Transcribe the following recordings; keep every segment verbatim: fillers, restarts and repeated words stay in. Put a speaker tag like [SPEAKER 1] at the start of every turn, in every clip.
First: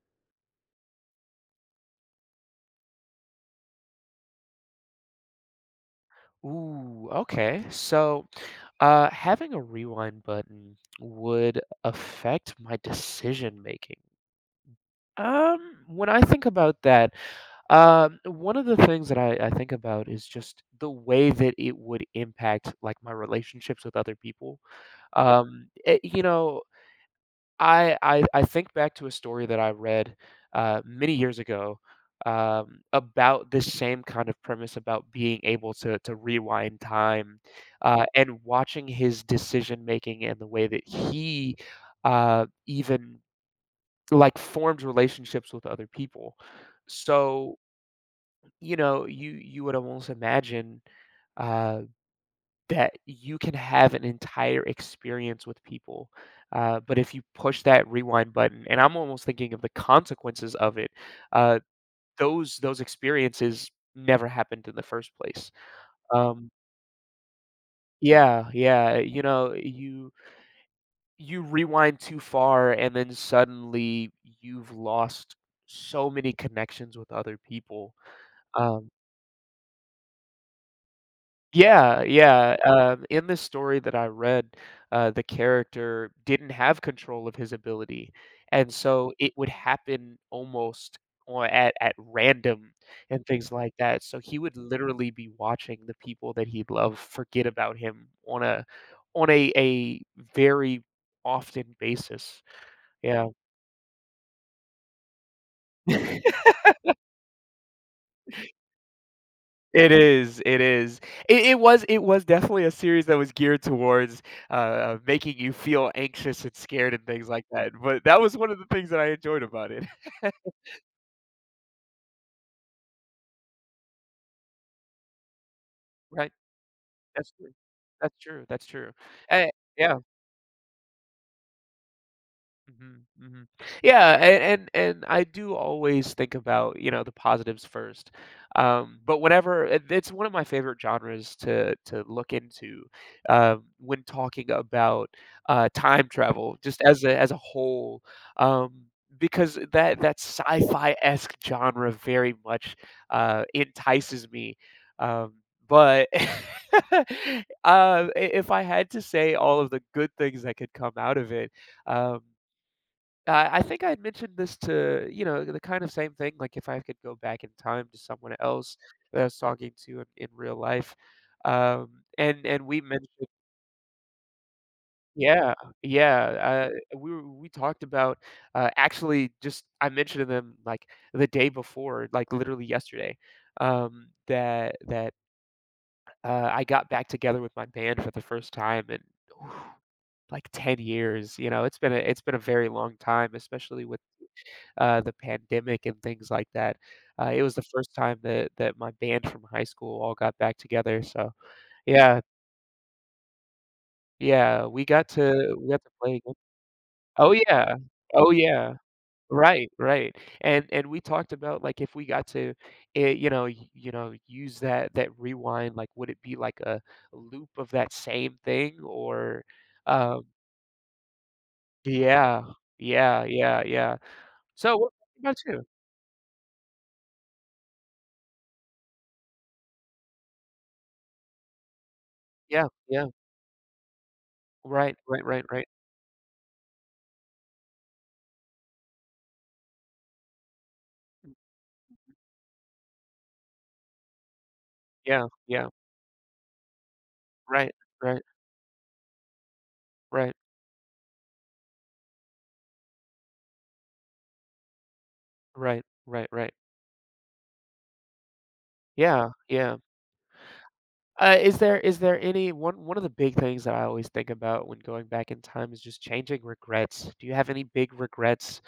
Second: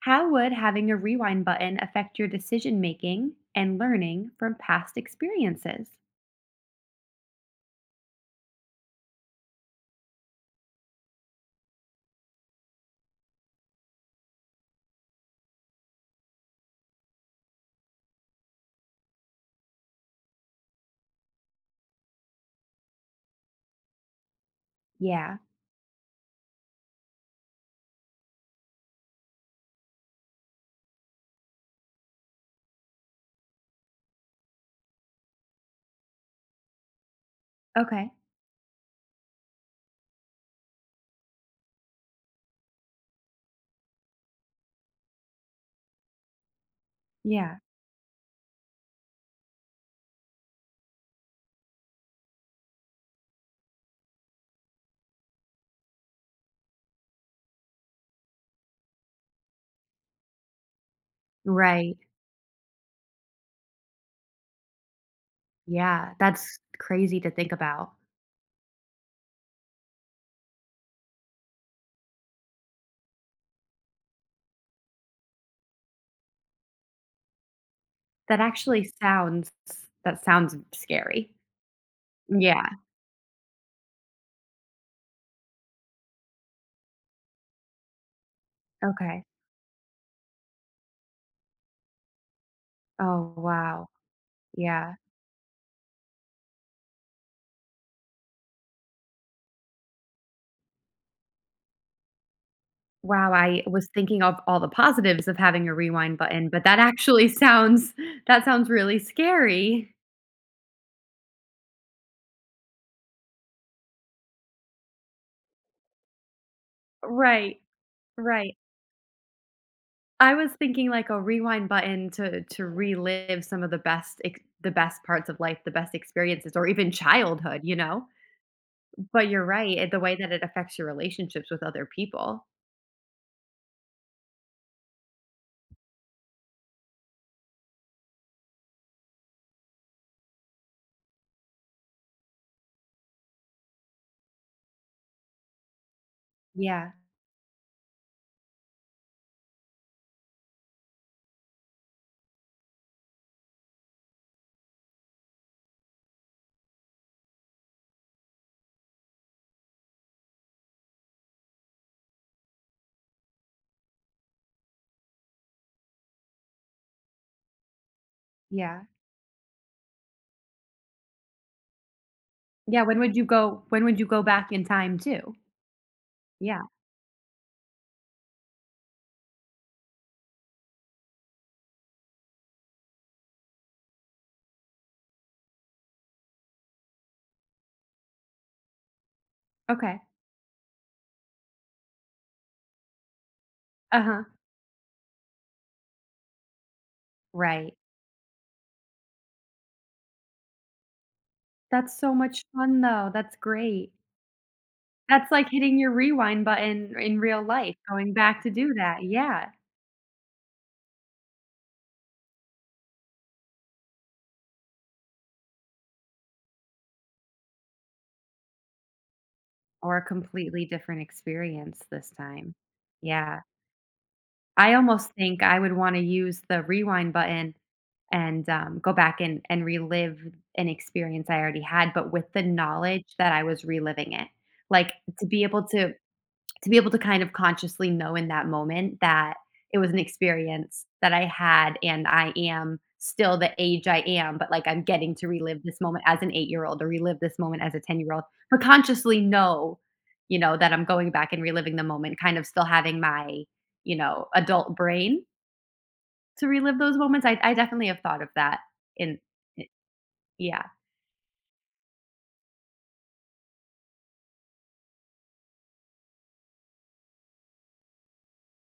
[SPEAKER 1] How would having a rewind button affect your decision making and learning from past experiences?
[SPEAKER 2] Ooh, okay. So, uh, having a rewind button would affect my decision making. Um, when I think about that, um, one of the things that I, I think about is just the way that it would impact like my relationships with other people.
[SPEAKER 1] Yeah.
[SPEAKER 2] Um, eh, you know, I I I think back to a story that I read, uh, many years ago, um, about this same kind of premise about being able to to rewind time, uh,
[SPEAKER 1] Okay.
[SPEAKER 2] and watching his decision making and the way that he, uh, even, like, formed relationships with other people. So,
[SPEAKER 1] Yeah.
[SPEAKER 2] you know, you you would almost imagine, uh that you can have an entire experience with people. Uh, but if you push that rewind button, and I'm almost thinking of the consequences of it, uh,
[SPEAKER 1] Right.
[SPEAKER 2] those those experiences never happened in the first place.
[SPEAKER 1] Yeah.
[SPEAKER 2] Um,
[SPEAKER 1] That's crazy to think about.
[SPEAKER 2] yeah, yeah, you know, you you rewind too far, and then suddenly you've lost so many connections with other people.
[SPEAKER 1] That actually
[SPEAKER 2] Um,
[SPEAKER 1] sounds that sounds scary.
[SPEAKER 2] Yeah, yeah,
[SPEAKER 1] Yeah.
[SPEAKER 2] um, in the story that I read, uh, the character didn't have control of his ability, and so
[SPEAKER 1] Okay.
[SPEAKER 2] it would happen almost or at at random and
[SPEAKER 1] Oh,
[SPEAKER 2] things like
[SPEAKER 1] wow.
[SPEAKER 2] that, so he would
[SPEAKER 1] Yeah.
[SPEAKER 2] literally be watching the people that he loved forget about him on a on a a very often basis, yeah.
[SPEAKER 1] Wow, I was thinking of all the positives of having a rewind button, but that actually sounds that sounds really
[SPEAKER 2] It
[SPEAKER 1] scary.
[SPEAKER 2] is, it is. It it was it was definitely a series that was geared towards, uh, uh, making you feel anxious and scared and things like
[SPEAKER 1] Right.
[SPEAKER 2] that, but that was one
[SPEAKER 1] Right.
[SPEAKER 2] of the things that I enjoyed about it.
[SPEAKER 1] I was thinking like a rewind button to to relive some of the best ex the best parts of life, the best
[SPEAKER 2] Right,
[SPEAKER 1] experiences, or even
[SPEAKER 2] that's true.
[SPEAKER 1] childhood, you know?
[SPEAKER 2] That's true, that's true.
[SPEAKER 1] But you're
[SPEAKER 2] Eh
[SPEAKER 1] right, eh,
[SPEAKER 2] yeah.
[SPEAKER 1] the way that it affects your relationships with other people.
[SPEAKER 2] Mhm, mhm. Yeah, and and and I do always think about, you know, the positives first. Um, but whenever it it's one of my favorite genres to to look into, um, when talking about, uh, time travel, just
[SPEAKER 1] Yeah,
[SPEAKER 2] as a as a whole, um, because that that sci-fi-esque genre very much, uh, entices me. Um, but, uh, I if I had to say all of the good things that could come out of it, um uh, I think I had mentioned this to you know, the kind of same thing, like, if I could go back in time to someone else
[SPEAKER 1] yeah.
[SPEAKER 2] that I was talking to in in real life, um, and and we
[SPEAKER 1] Yeah, when would you
[SPEAKER 2] mentioned
[SPEAKER 1] go when would you go back in time too?
[SPEAKER 2] Yeah,
[SPEAKER 1] Yeah,
[SPEAKER 2] yeah, uh, we were we talked about, uh, actually just I mentioned to them, like, the day before, like, literally yesterday, um, that that, uh, I got back together with my band for the first time in, whew,
[SPEAKER 1] okay.
[SPEAKER 2] like, ten years, you know, it's been a it's been a very long time, especially with
[SPEAKER 1] Uh-huh,
[SPEAKER 2] uh, the pandemic and things like that. Uh, it was the
[SPEAKER 1] right.
[SPEAKER 2] first time that that my band from high school all got back together, so
[SPEAKER 1] That's so
[SPEAKER 2] yeah,
[SPEAKER 1] much fun though, that's great.
[SPEAKER 2] yeah, we got
[SPEAKER 1] That's like
[SPEAKER 2] to we
[SPEAKER 1] hitting
[SPEAKER 2] got to
[SPEAKER 1] your
[SPEAKER 2] play again.
[SPEAKER 1] rewind button in
[SPEAKER 2] Oh,
[SPEAKER 1] real
[SPEAKER 2] yeah.
[SPEAKER 1] life, going
[SPEAKER 2] Oh,
[SPEAKER 1] back to do
[SPEAKER 2] yeah.
[SPEAKER 1] that, yeah.
[SPEAKER 2] Right, right, and and we talked about, like, if we got to, eh, you know, y you know, use that that rewind, like, would it be like a loop of that same thing or,
[SPEAKER 1] Or a
[SPEAKER 2] um
[SPEAKER 1] completely different experience this
[SPEAKER 2] Yeah,
[SPEAKER 1] time.
[SPEAKER 2] yeah,
[SPEAKER 1] Yeah.
[SPEAKER 2] yeah, yeah.
[SPEAKER 1] I
[SPEAKER 2] So, what
[SPEAKER 1] almost
[SPEAKER 2] about
[SPEAKER 1] think I
[SPEAKER 2] you?
[SPEAKER 1] would wanna use the rewind button and, um, go back and and relive an experience I already had, but with the
[SPEAKER 2] Yeah,
[SPEAKER 1] knowledge
[SPEAKER 2] yeah.
[SPEAKER 1] that I was reliving it. Like,
[SPEAKER 2] Right, right,
[SPEAKER 1] to be
[SPEAKER 2] right,
[SPEAKER 1] able
[SPEAKER 2] right.
[SPEAKER 1] to to be able to kind of consciously know in that moment that it was an experience that I had and I am still the age I am, but, like, I'm getting
[SPEAKER 2] Yeah,
[SPEAKER 1] to relive
[SPEAKER 2] yeah.
[SPEAKER 1] this moment as an eight-year-old or relive this moment
[SPEAKER 2] Right,
[SPEAKER 1] as a
[SPEAKER 2] right,
[SPEAKER 1] ten-year-old, but consciously know,
[SPEAKER 2] right,
[SPEAKER 1] you know, that I'm going back and reliving the moment, kind of still having my, you know, adult brain
[SPEAKER 2] right, right,
[SPEAKER 1] to
[SPEAKER 2] right.
[SPEAKER 1] relive those moments. I I definitely have thought of that in
[SPEAKER 2] Yeah, yeah.
[SPEAKER 1] yeah.
[SPEAKER 2] Uh, is there is there any one one of the big things that I always think about when going back in time is just changing regrets. Do you have any big regrets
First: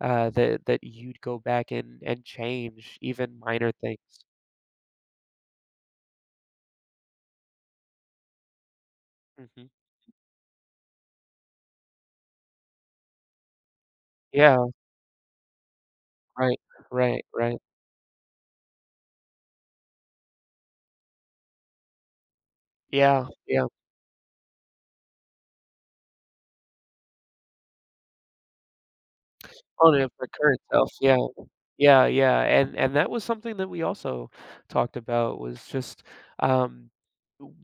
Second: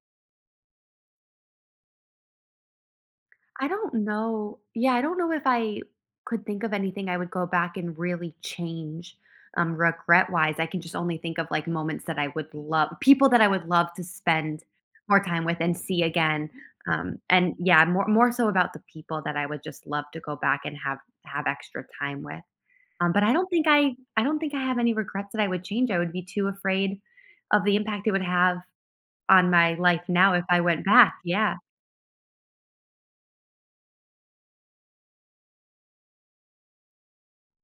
[SPEAKER 2] uh, that that you'd go back and and change, even
[SPEAKER 1] I
[SPEAKER 2] minor
[SPEAKER 1] don't
[SPEAKER 2] things?
[SPEAKER 1] know. Yeah, I don't know if I could think of anything I would go back and really change,
[SPEAKER 2] Mhm.
[SPEAKER 1] um, regret wise. I can just only think of like moments that I would love, people that I would love to spend
[SPEAKER 2] Yeah,
[SPEAKER 1] more time with and see again.
[SPEAKER 2] right,
[SPEAKER 1] Um,
[SPEAKER 2] right,
[SPEAKER 1] and
[SPEAKER 2] right.
[SPEAKER 1] yeah, more more so about the people that I would just love to go back and have have extra time with. Um, but
[SPEAKER 2] Yeah,
[SPEAKER 1] I don't think
[SPEAKER 2] yeah.
[SPEAKER 1] I I don't think I have any regrets that I would change. I would be too afraid of the impact it would have on my life
[SPEAKER 2] Only of the
[SPEAKER 1] now if
[SPEAKER 2] current
[SPEAKER 1] I went
[SPEAKER 2] self.
[SPEAKER 1] back.
[SPEAKER 2] Yeah.
[SPEAKER 1] Yeah,
[SPEAKER 2] Yeah, yeah, and and that was something that we also talked about was just, um,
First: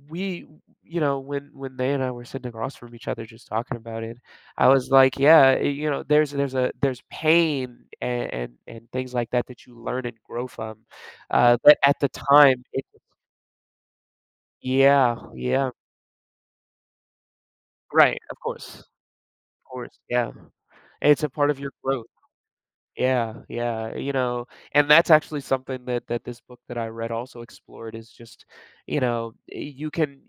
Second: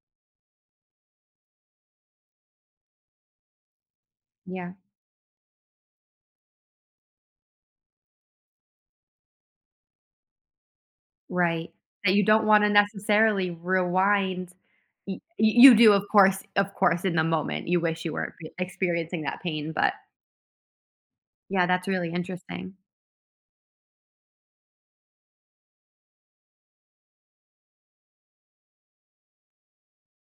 [SPEAKER 2] we you know, when when they and I were sitting across from each other just talking about it, I
[SPEAKER 1] yeah.
[SPEAKER 2] was like, "Yeah, eh, you know, there's there's a there's pain and and and things like that that you learn and grow from." Uh,
[SPEAKER 1] Right,
[SPEAKER 2] but at the
[SPEAKER 1] that you don't
[SPEAKER 2] time,
[SPEAKER 1] wanna
[SPEAKER 2] it
[SPEAKER 1] necessarily rewind
[SPEAKER 2] Yeah,
[SPEAKER 1] y
[SPEAKER 2] yeah.
[SPEAKER 1] you do, of course of course, in the moment, you wish you
[SPEAKER 2] Right,
[SPEAKER 1] weren't
[SPEAKER 2] of
[SPEAKER 1] p
[SPEAKER 2] course, of
[SPEAKER 1] experiencing that pain, but
[SPEAKER 2] course, yeah. It's a part of
[SPEAKER 1] yeah,
[SPEAKER 2] your
[SPEAKER 1] that's
[SPEAKER 2] growth.
[SPEAKER 1] really interesting.
[SPEAKER 2] Yeah, yeah, you know, and that's actually something that that this book that I read also explored is just, you know, eh, you can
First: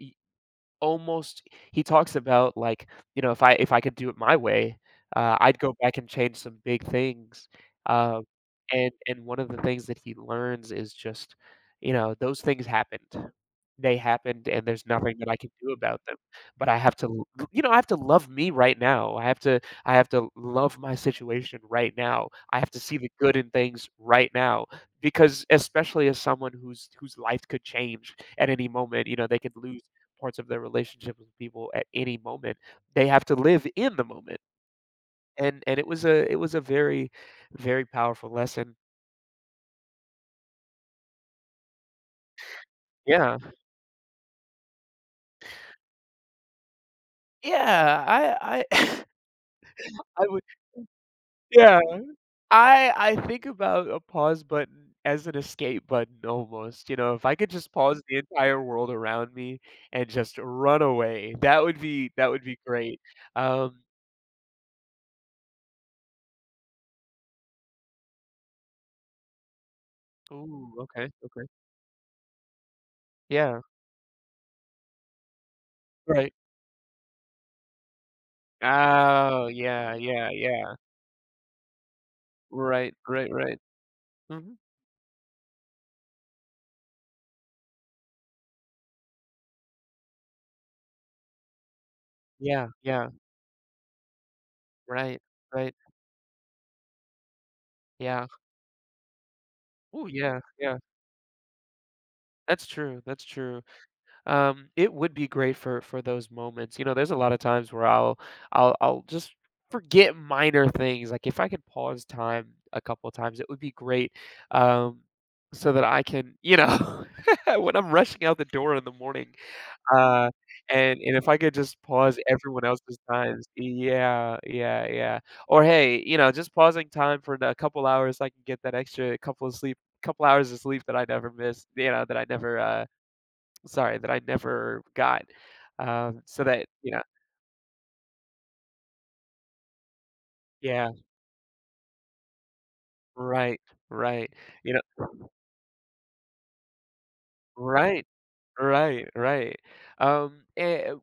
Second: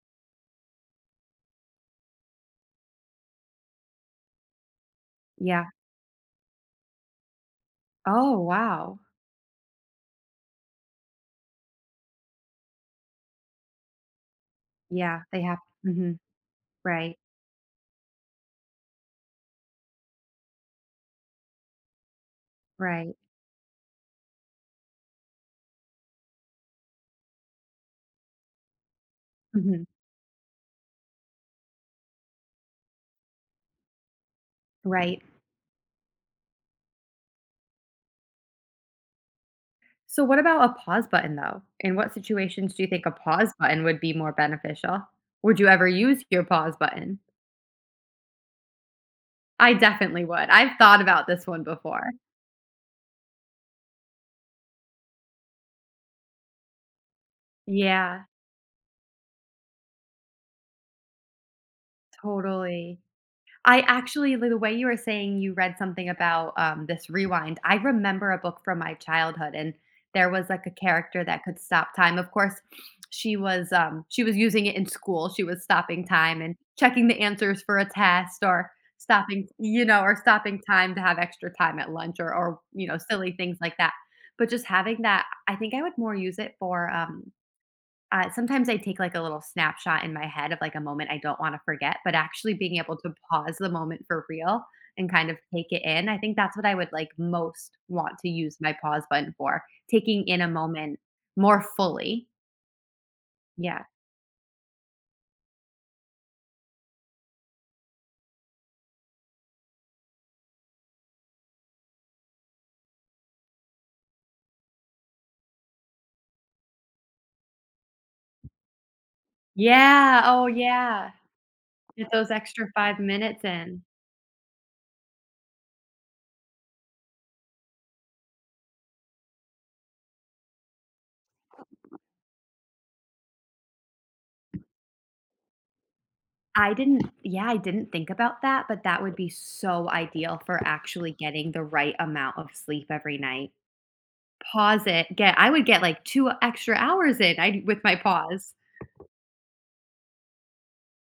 [SPEAKER 2] Almost he talks about, like, you know, if I if I could do it my way, uh, I'd
[SPEAKER 1] Yeah.
[SPEAKER 2] go back and change some big things, uh,
[SPEAKER 1] Oh,
[SPEAKER 2] and
[SPEAKER 1] wow.
[SPEAKER 2] and one of the things that he learns is just, you know, those things happened. They happened, and there's nothing
[SPEAKER 1] Yeah,
[SPEAKER 2] that I
[SPEAKER 1] they
[SPEAKER 2] can
[SPEAKER 1] have
[SPEAKER 2] do about them,
[SPEAKER 1] mhm,
[SPEAKER 2] but I have to
[SPEAKER 1] right,
[SPEAKER 2] l you know, I have to love me right now. I have to I have to love my situation right now. I have to see the
[SPEAKER 1] right,
[SPEAKER 2] good in things right now because especially as someone whose whose life could change at any moment, you know, they could lose
[SPEAKER 1] mhm,
[SPEAKER 2] parts of their relationship with people at any moment. They have to live in the moment.
[SPEAKER 1] right.
[SPEAKER 2] And and it was a it was a very, very powerful lesson.
[SPEAKER 1] So what about a pause button, though? In what situations do you think a
[SPEAKER 2] Yeah.
[SPEAKER 1] pause button would be more beneficial? Would you ever use your pause button?
[SPEAKER 2] Yeah, I I
[SPEAKER 1] I definitely
[SPEAKER 2] I would
[SPEAKER 1] would. I've thought about this one
[SPEAKER 2] Yeah.
[SPEAKER 1] before.
[SPEAKER 2] I I think about a pause button as an escape button almost, you know, if I could just pause the
[SPEAKER 1] Yeah,
[SPEAKER 2] entire world around me and just run away, that would be that would be
[SPEAKER 1] totally.
[SPEAKER 2] great.
[SPEAKER 1] I
[SPEAKER 2] Um,
[SPEAKER 1] actually like, the way you were saying you read something about, um, this rewind, I remember a book from my childhood, and there was, like, a
[SPEAKER 2] ooh, okay,
[SPEAKER 1] character that
[SPEAKER 2] okay.
[SPEAKER 1] could stop time. Of course, she
[SPEAKER 2] Yeah,
[SPEAKER 1] was, um, she was using it in school. She was stopping
[SPEAKER 2] right.
[SPEAKER 1] time and checking the answers for a test or
[SPEAKER 2] Oh,
[SPEAKER 1] stopping you
[SPEAKER 2] yeah,
[SPEAKER 1] know, or
[SPEAKER 2] yeah,
[SPEAKER 1] stopping
[SPEAKER 2] yeah.
[SPEAKER 1] time to have extra time at lunch or or, you
[SPEAKER 2] Right,
[SPEAKER 1] know,
[SPEAKER 2] right,
[SPEAKER 1] silly things
[SPEAKER 2] right.
[SPEAKER 1] like that. But
[SPEAKER 2] Mhm.
[SPEAKER 1] just having that I think I would more use it for, um, uh, sometimes I take, like, a little snapshot in my head of, like, a moment I don't wanna forget, but actually
[SPEAKER 2] Yeah,
[SPEAKER 1] being able
[SPEAKER 2] yeah,
[SPEAKER 1] to pause the moment for real and
[SPEAKER 2] right,
[SPEAKER 1] kind of take
[SPEAKER 2] right,
[SPEAKER 1] it in, I think that's what I would, like, most want
[SPEAKER 2] yeah.
[SPEAKER 1] to use my pause button for,
[SPEAKER 2] Oh.
[SPEAKER 1] taking
[SPEAKER 2] yeah,
[SPEAKER 1] in a
[SPEAKER 2] yeah,
[SPEAKER 1] moment more fully.
[SPEAKER 2] that's true, that's true.
[SPEAKER 1] Yeah.
[SPEAKER 2] Um, it would be great for for those moments. You know, there's a lot of times where I'll I'll I'll just forget minor things. Like if I could pause time a couple of times, it would be great. Um, so that I can, you know, when I'm rushing out the door in the morning,
[SPEAKER 1] Yeah,
[SPEAKER 2] Uh,
[SPEAKER 1] oh,
[SPEAKER 2] and
[SPEAKER 1] yeah.
[SPEAKER 2] and if I could just
[SPEAKER 1] Get
[SPEAKER 2] pause
[SPEAKER 1] those
[SPEAKER 2] everyone
[SPEAKER 1] extra
[SPEAKER 2] else's
[SPEAKER 1] five minutes
[SPEAKER 2] times
[SPEAKER 1] in.
[SPEAKER 2] yeah, yeah, yeah. Or, hey, you know, just pausing time for a couple hours, I can get that extra couple of sleep couple hours of sleep that I never missed, you know, that I never, uh sorry, that I never got. Um, so that,
[SPEAKER 1] I
[SPEAKER 2] you know
[SPEAKER 1] didn't Yeah, I didn't think about that, but that would be so ideal for
[SPEAKER 2] yeah,
[SPEAKER 1] actually getting the right amount of sleep every night.
[SPEAKER 2] right, right, you know
[SPEAKER 1] Pause it, get I would get, like, two extra hours in, I with my
[SPEAKER 2] right,
[SPEAKER 1] pause.
[SPEAKER 2] right, right. Um, eh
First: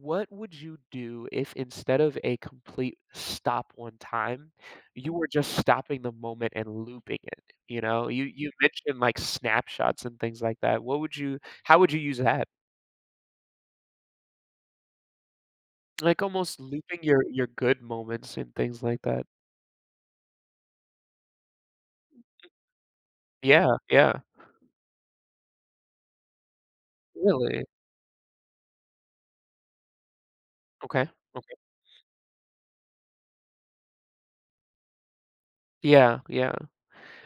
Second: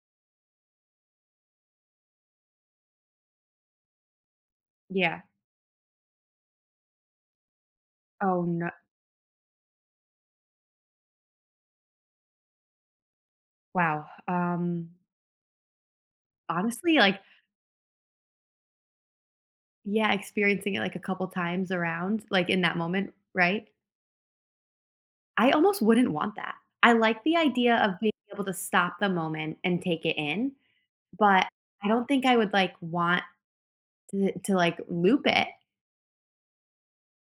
[SPEAKER 2] What would you do if instead of a complete stop one time, you
[SPEAKER 1] Yeah.
[SPEAKER 2] were just stopping the moment and looping it? You know, you
[SPEAKER 1] Oh,
[SPEAKER 2] you
[SPEAKER 1] no
[SPEAKER 2] mentioned like snapshots and things like that. What would you how would you use that?
[SPEAKER 1] wow. Um,
[SPEAKER 2] Like almost
[SPEAKER 1] honestly,
[SPEAKER 2] looping
[SPEAKER 1] like
[SPEAKER 2] your your good moments and things like that.
[SPEAKER 1] yeah, experiencing it, like, a couple times around, like, in that moment, right?
[SPEAKER 2] Yeah, yeah.
[SPEAKER 1] I almost wouldn't want that. I like the
[SPEAKER 2] Really?
[SPEAKER 1] idea of being able to stop the moment and take it in,
[SPEAKER 2] Okay.
[SPEAKER 1] but
[SPEAKER 2] Okay.
[SPEAKER 1] I don't think I would, like, want to to, like, loop it.
[SPEAKER 2] Yeah, yeah.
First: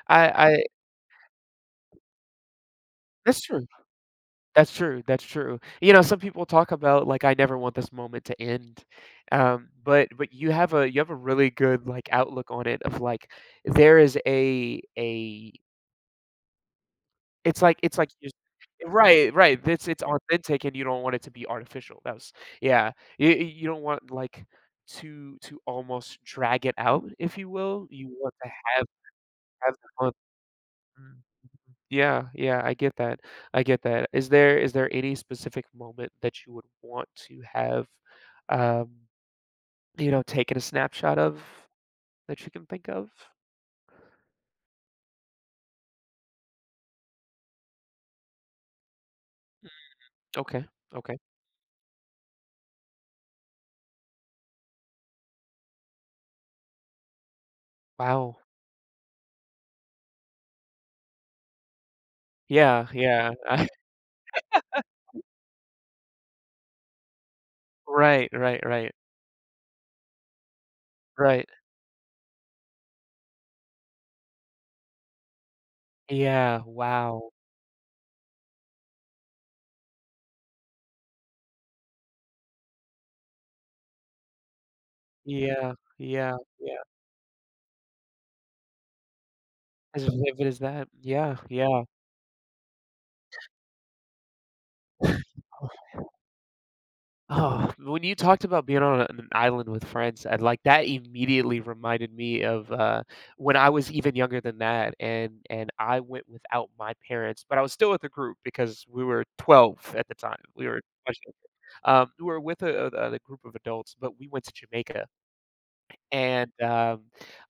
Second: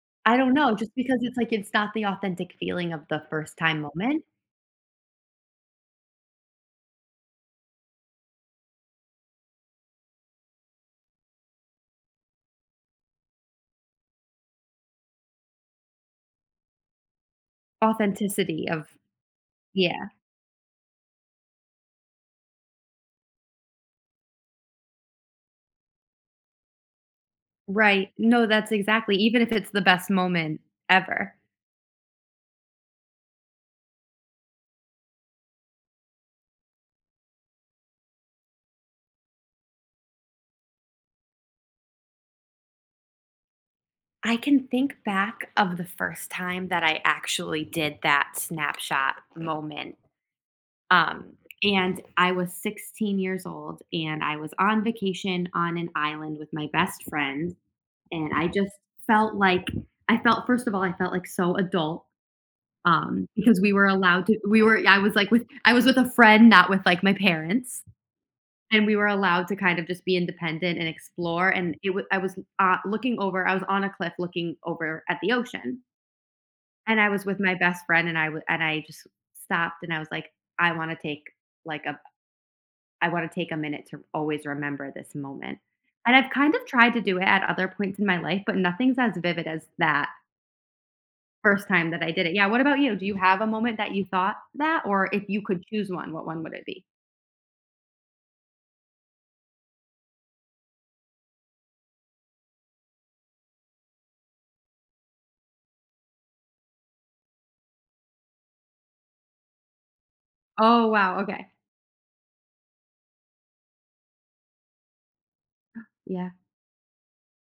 [SPEAKER 2] I
[SPEAKER 1] I don't
[SPEAKER 2] I
[SPEAKER 1] know, just because it's like it's not the authentic feeling of the
[SPEAKER 2] that's
[SPEAKER 1] first
[SPEAKER 2] true.
[SPEAKER 1] time moment.
[SPEAKER 2] That's true, that's true. You know, some people talk about like, "I never want this moment to end," um, but but you have a you have a really good, like, outlook on it of, like, there is a a it's like it's like you
[SPEAKER 1] Authenticity of
[SPEAKER 2] Right, right, it's it's
[SPEAKER 1] yeah,
[SPEAKER 2] authentic and you don't want it to be artificial, that was yeah, you you don't want, like, to to almost drag it out, if you will, you
[SPEAKER 1] right.
[SPEAKER 2] want
[SPEAKER 1] No,
[SPEAKER 2] to
[SPEAKER 1] that's
[SPEAKER 2] have
[SPEAKER 1] exactly even if it's
[SPEAKER 2] have
[SPEAKER 1] the
[SPEAKER 2] the
[SPEAKER 1] best
[SPEAKER 2] fun.
[SPEAKER 1] moment
[SPEAKER 2] Mm.
[SPEAKER 1] ever.
[SPEAKER 2] Yeah, yeah, I get that. I get that. Is there is there any specific moment that you would want to have, um, you know, taken a snapshot of that you can think of?
[SPEAKER 1] I can think back of the first time that I actually did that snapshot
[SPEAKER 2] Mm,
[SPEAKER 1] moment,
[SPEAKER 2] Okay. Okay.
[SPEAKER 1] um, and I was sixteen years old, and I was on vacation on an island with my best friend, and
[SPEAKER 2] Wow.
[SPEAKER 1] I just felt like I felt first of all, I felt like so adult,
[SPEAKER 2] Yeah,
[SPEAKER 1] um,
[SPEAKER 2] yeah.
[SPEAKER 1] because we were allowed to we were I was like with I was with a friend, not with like my parents,
[SPEAKER 2] right, right,
[SPEAKER 1] and
[SPEAKER 2] right,
[SPEAKER 1] we were allowed to kind of just be independent and
[SPEAKER 2] right.
[SPEAKER 1] explore, and it was I was, uh, looking over I was on a cliff looking over at the ocean,
[SPEAKER 2] Yeah,
[SPEAKER 1] and I was
[SPEAKER 2] wow.
[SPEAKER 1] with my best friend, and I w and I just stopped, and I was like, "I wanna take, like, a I wanna take a minute to always remember this moment."
[SPEAKER 2] Yeah,
[SPEAKER 1] And I've
[SPEAKER 2] yeah,
[SPEAKER 1] kind of
[SPEAKER 2] yeah.
[SPEAKER 1] tried to do it at other points in my life, but nothing's as vivid as
[SPEAKER 2] As
[SPEAKER 1] that.
[SPEAKER 2] vivid as that. Yeah,
[SPEAKER 1] First
[SPEAKER 2] yeah.
[SPEAKER 1] time that I did it. Yeah, what about you? Do you have a moment that you thought that? Or if you could choose one, what one would it be?
[SPEAKER 2] Oh, when you talked about being on an island with friends, and like that immediately reminded me of uh, when I was even younger than that, and and I went without my parents, but I was still with a group because we were twelve at the time. We were
[SPEAKER 1] Oh, wow,
[SPEAKER 2] much younger.
[SPEAKER 1] okay.
[SPEAKER 2] Um, we were with a, a, a group of adults, but we went to Jamaica,
[SPEAKER 1] Yeah.
[SPEAKER 2] and um,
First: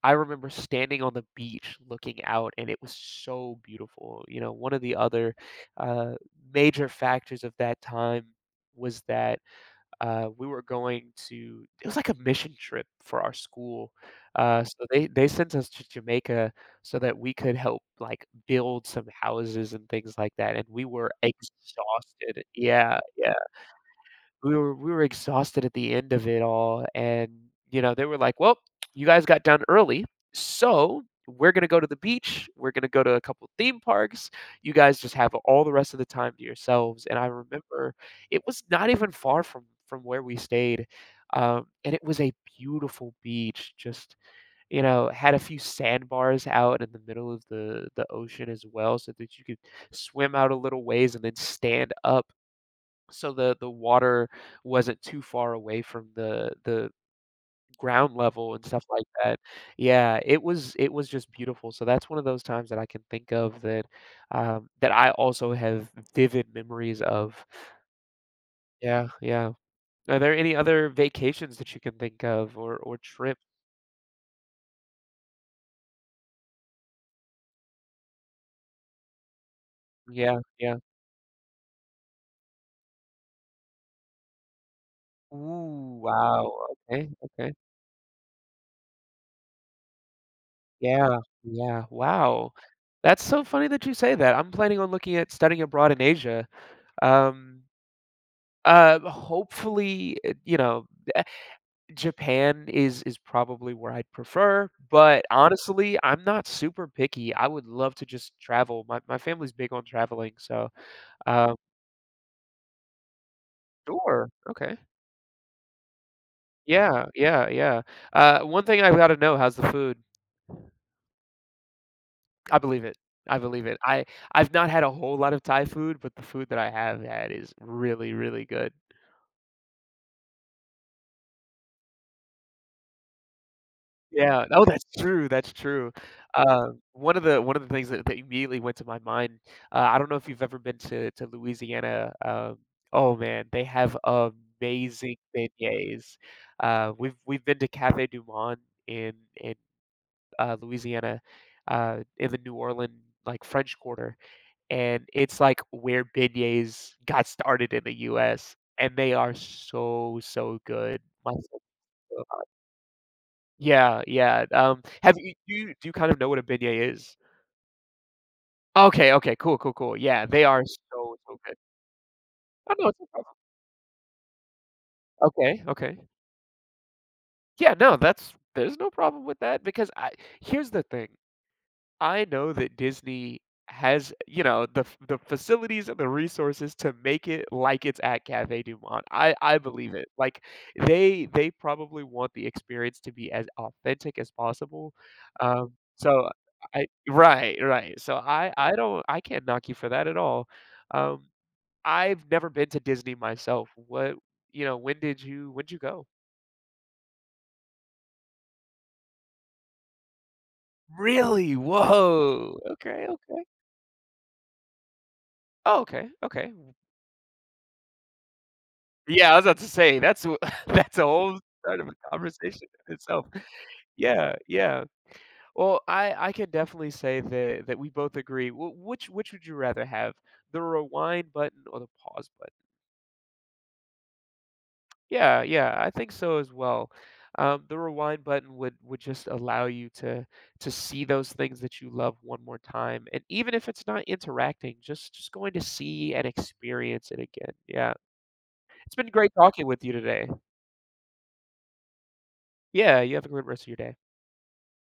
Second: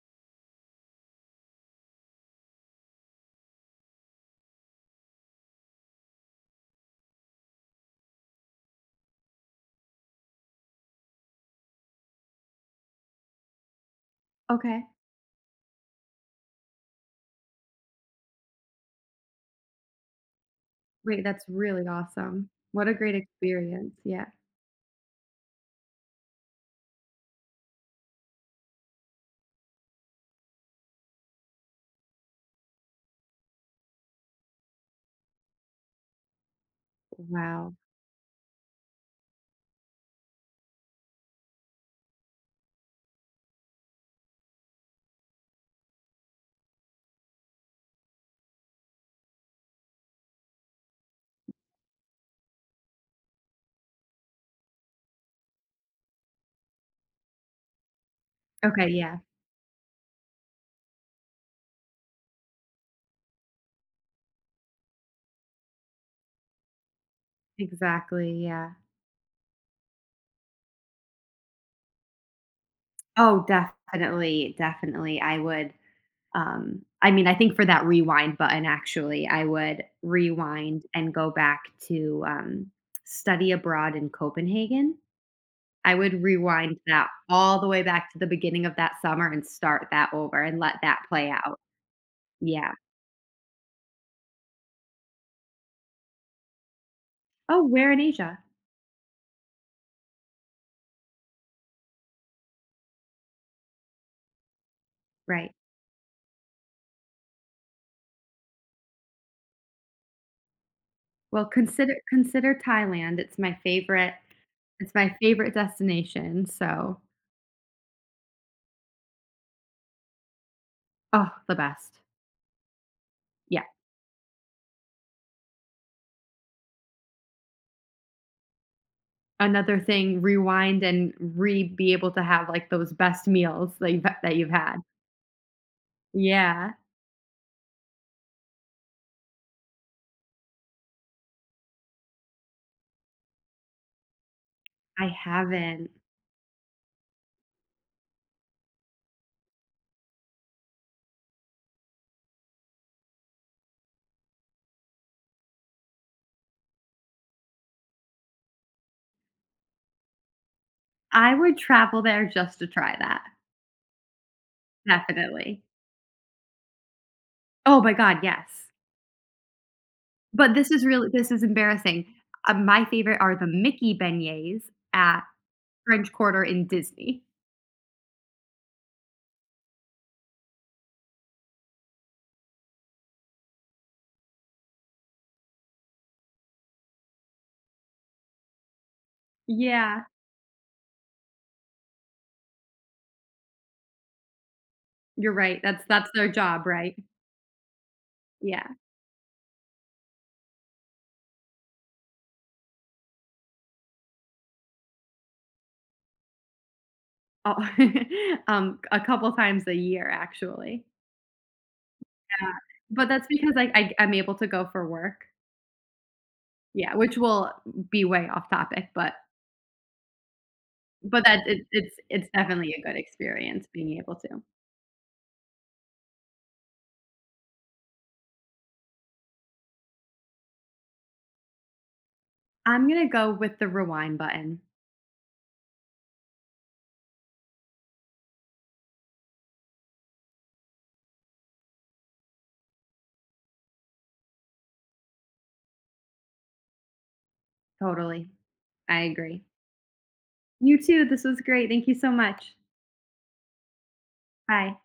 [SPEAKER 2] I remember standing on the beach looking out, and it was so beautiful. You know, one of the other uh, major factors of that time was that. Uh, we were going to it was like a mission trip for our school. Uh,
[SPEAKER 1] Okay.
[SPEAKER 2] so they they sent us to Jamaica so that we could help like build some houses and things like that, and we were
[SPEAKER 1] Wait, that's really
[SPEAKER 2] exhausted.
[SPEAKER 1] awesome. What a
[SPEAKER 2] Yeah,
[SPEAKER 1] great
[SPEAKER 2] yeah
[SPEAKER 1] experience. Yeah.
[SPEAKER 2] we were we were exhausted at the end of it all, and, you know, they were like, "Well, you guys got done early, so we're gonna go to the beach, we're gonna go to a couple theme parks, you guys just have all the rest of the time to yourselves," and I
[SPEAKER 1] Wow.
[SPEAKER 2] remember it was not even far from from where we stayed, um, and it was a beautiful beach, just, you know, had a few sandbars out in the middle of the the ocean as well so that you could swim out a little ways and then stand up so the the water wasn't too far away from the the ground level and stuff
[SPEAKER 1] Okay,
[SPEAKER 2] like
[SPEAKER 1] yeah.
[SPEAKER 2] that. Yeah, it was it was just beautiful. So that's one of those times that I can think of that um, that I also have vivid memories of.
[SPEAKER 1] Exactly, yeah.
[SPEAKER 2] Yeah, yeah. Are there any other vacations that you can think of or or trips?
[SPEAKER 1] Oh, definitely, definitely. I would, um I mean, I think for that rewind button, actually, I would
[SPEAKER 2] Yeah, yeah.
[SPEAKER 1] rewind and go back to, um, study abroad in Copenhagen. I
[SPEAKER 2] Ooh,
[SPEAKER 1] would
[SPEAKER 2] wow.
[SPEAKER 1] rewind that
[SPEAKER 2] Okay, okay.
[SPEAKER 1] all the way back to the beginning of that summer and start that over and let that
[SPEAKER 2] Yeah,
[SPEAKER 1] play out.
[SPEAKER 2] yeah. Wow.
[SPEAKER 1] Yeah.
[SPEAKER 2] That's so funny that you say that. I'm planning on looking at studying abroad in Asia. Um,
[SPEAKER 1] Oh, where in Asia?
[SPEAKER 2] Uh, hopefully, uh, you know, eh, Japan is is probably where I'd prefer, but
[SPEAKER 1] Right.
[SPEAKER 2] honestly, I'm not super picky. I would love to just travel. My my family's big on traveling, so,
[SPEAKER 1] Well,
[SPEAKER 2] um
[SPEAKER 1] consider consider Thailand. It's my favorite
[SPEAKER 2] Sure, okay.
[SPEAKER 1] it's my favorite destination, so
[SPEAKER 2] Yeah, yeah, yeah. Uh, one thing I've gotta know, how's the food?
[SPEAKER 1] oh, the best.
[SPEAKER 2] I believe it. I
[SPEAKER 1] Yeah.
[SPEAKER 2] believe it. I I've not had a whole lot of Thai food, but the food that I have had is really, really good.
[SPEAKER 1] Another thing, rewind and re be able to have, like, those best meals that you've that
[SPEAKER 2] Yeah.
[SPEAKER 1] you've
[SPEAKER 2] Oh,
[SPEAKER 1] had.
[SPEAKER 2] that's true, that's true. Uh,
[SPEAKER 1] Yeah.
[SPEAKER 2] one of the one of the things that that immediately went to my mind, uh, I don't know if you've ever been to to Louisiana, um, oh, man, they have
[SPEAKER 1] I
[SPEAKER 2] amazing
[SPEAKER 1] haven't.
[SPEAKER 2] beignets. Uh, we've we've been to Café Du Monde in in, uh, Louisiana, uh, in the New Orleans, like, French Quarter, and it's, like, where beignets got started in the U S, and they are so, so good. My
[SPEAKER 1] I would travel there just to try that.
[SPEAKER 2] yeah, yeah, um, have you do
[SPEAKER 1] Definitely.
[SPEAKER 2] you do you kind of know what a beignet is?
[SPEAKER 1] Oh my god, yes.
[SPEAKER 2] Okay, okay, cool, cool, cool, yeah, they
[SPEAKER 1] But
[SPEAKER 2] are
[SPEAKER 1] this is really
[SPEAKER 2] so,
[SPEAKER 1] this
[SPEAKER 2] so
[SPEAKER 1] is
[SPEAKER 2] good.
[SPEAKER 1] embarrassing. Uh,
[SPEAKER 2] Oh,
[SPEAKER 1] my
[SPEAKER 2] no, it's no
[SPEAKER 1] favorite are
[SPEAKER 2] problem.
[SPEAKER 1] the Mickey beignets at
[SPEAKER 2] Okay, okay.
[SPEAKER 1] French Quarter in Disney.
[SPEAKER 2] Yeah, no, that's there's no problem with that because I here's the thing, I know that Disney has, you know, the f the facilities and the resources to make it like it's at Cafe Du Monde. I I believe Mhm.
[SPEAKER 1] Yeah,
[SPEAKER 2] it. Like, they they probably want the experience to be as authentic as possible.
[SPEAKER 1] you're right.
[SPEAKER 2] Um,
[SPEAKER 1] That's that's
[SPEAKER 2] so
[SPEAKER 1] their job,
[SPEAKER 2] I
[SPEAKER 1] right?
[SPEAKER 2] Right, right. So I
[SPEAKER 1] Yeah.
[SPEAKER 2] I don't I can't knock you for that at all. Um, I've never been to Disney myself. What you know, when did you when'd you go?
[SPEAKER 1] Oh, um, a couple times a year, actually.
[SPEAKER 2] Really?
[SPEAKER 1] Yeah,
[SPEAKER 2] Whoa.
[SPEAKER 1] but
[SPEAKER 2] Okay,
[SPEAKER 1] that's
[SPEAKER 2] okay.
[SPEAKER 1] because I I I'm able to go for work.
[SPEAKER 2] Oh, okay, okay.
[SPEAKER 1] Yeah, which will be way off topic, but
[SPEAKER 2] Yeah, I was about to say, that's w that's a
[SPEAKER 1] but
[SPEAKER 2] whole
[SPEAKER 1] that it,
[SPEAKER 2] side of a
[SPEAKER 1] it's it's
[SPEAKER 2] conversation
[SPEAKER 1] definitely a
[SPEAKER 2] in
[SPEAKER 1] good
[SPEAKER 2] itself.
[SPEAKER 1] experience being able
[SPEAKER 2] Yeah,
[SPEAKER 1] to.
[SPEAKER 2] yeah. Well, I I can definitely say that that we both agree. Wh which which would you rather have, the rewind button or the pause button?
[SPEAKER 1] I'm gonna go with the rewind button.
[SPEAKER 2] Yeah, yeah, I think so as well. Um, the rewind button would would just allow you to to see those things that you love one more time, and even if it's not interacting, just just going to see and experience it again. Yeah.
[SPEAKER 1] Totally,
[SPEAKER 2] It's
[SPEAKER 1] I
[SPEAKER 2] been great
[SPEAKER 1] agree.
[SPEAKER 2] talking with you today.
[SPEAKER 1] You too. This was great. Thank you so much.
[SPEAKER 2] Yeah, you have a great rest of your day.
[SPEAKER 1] Aye.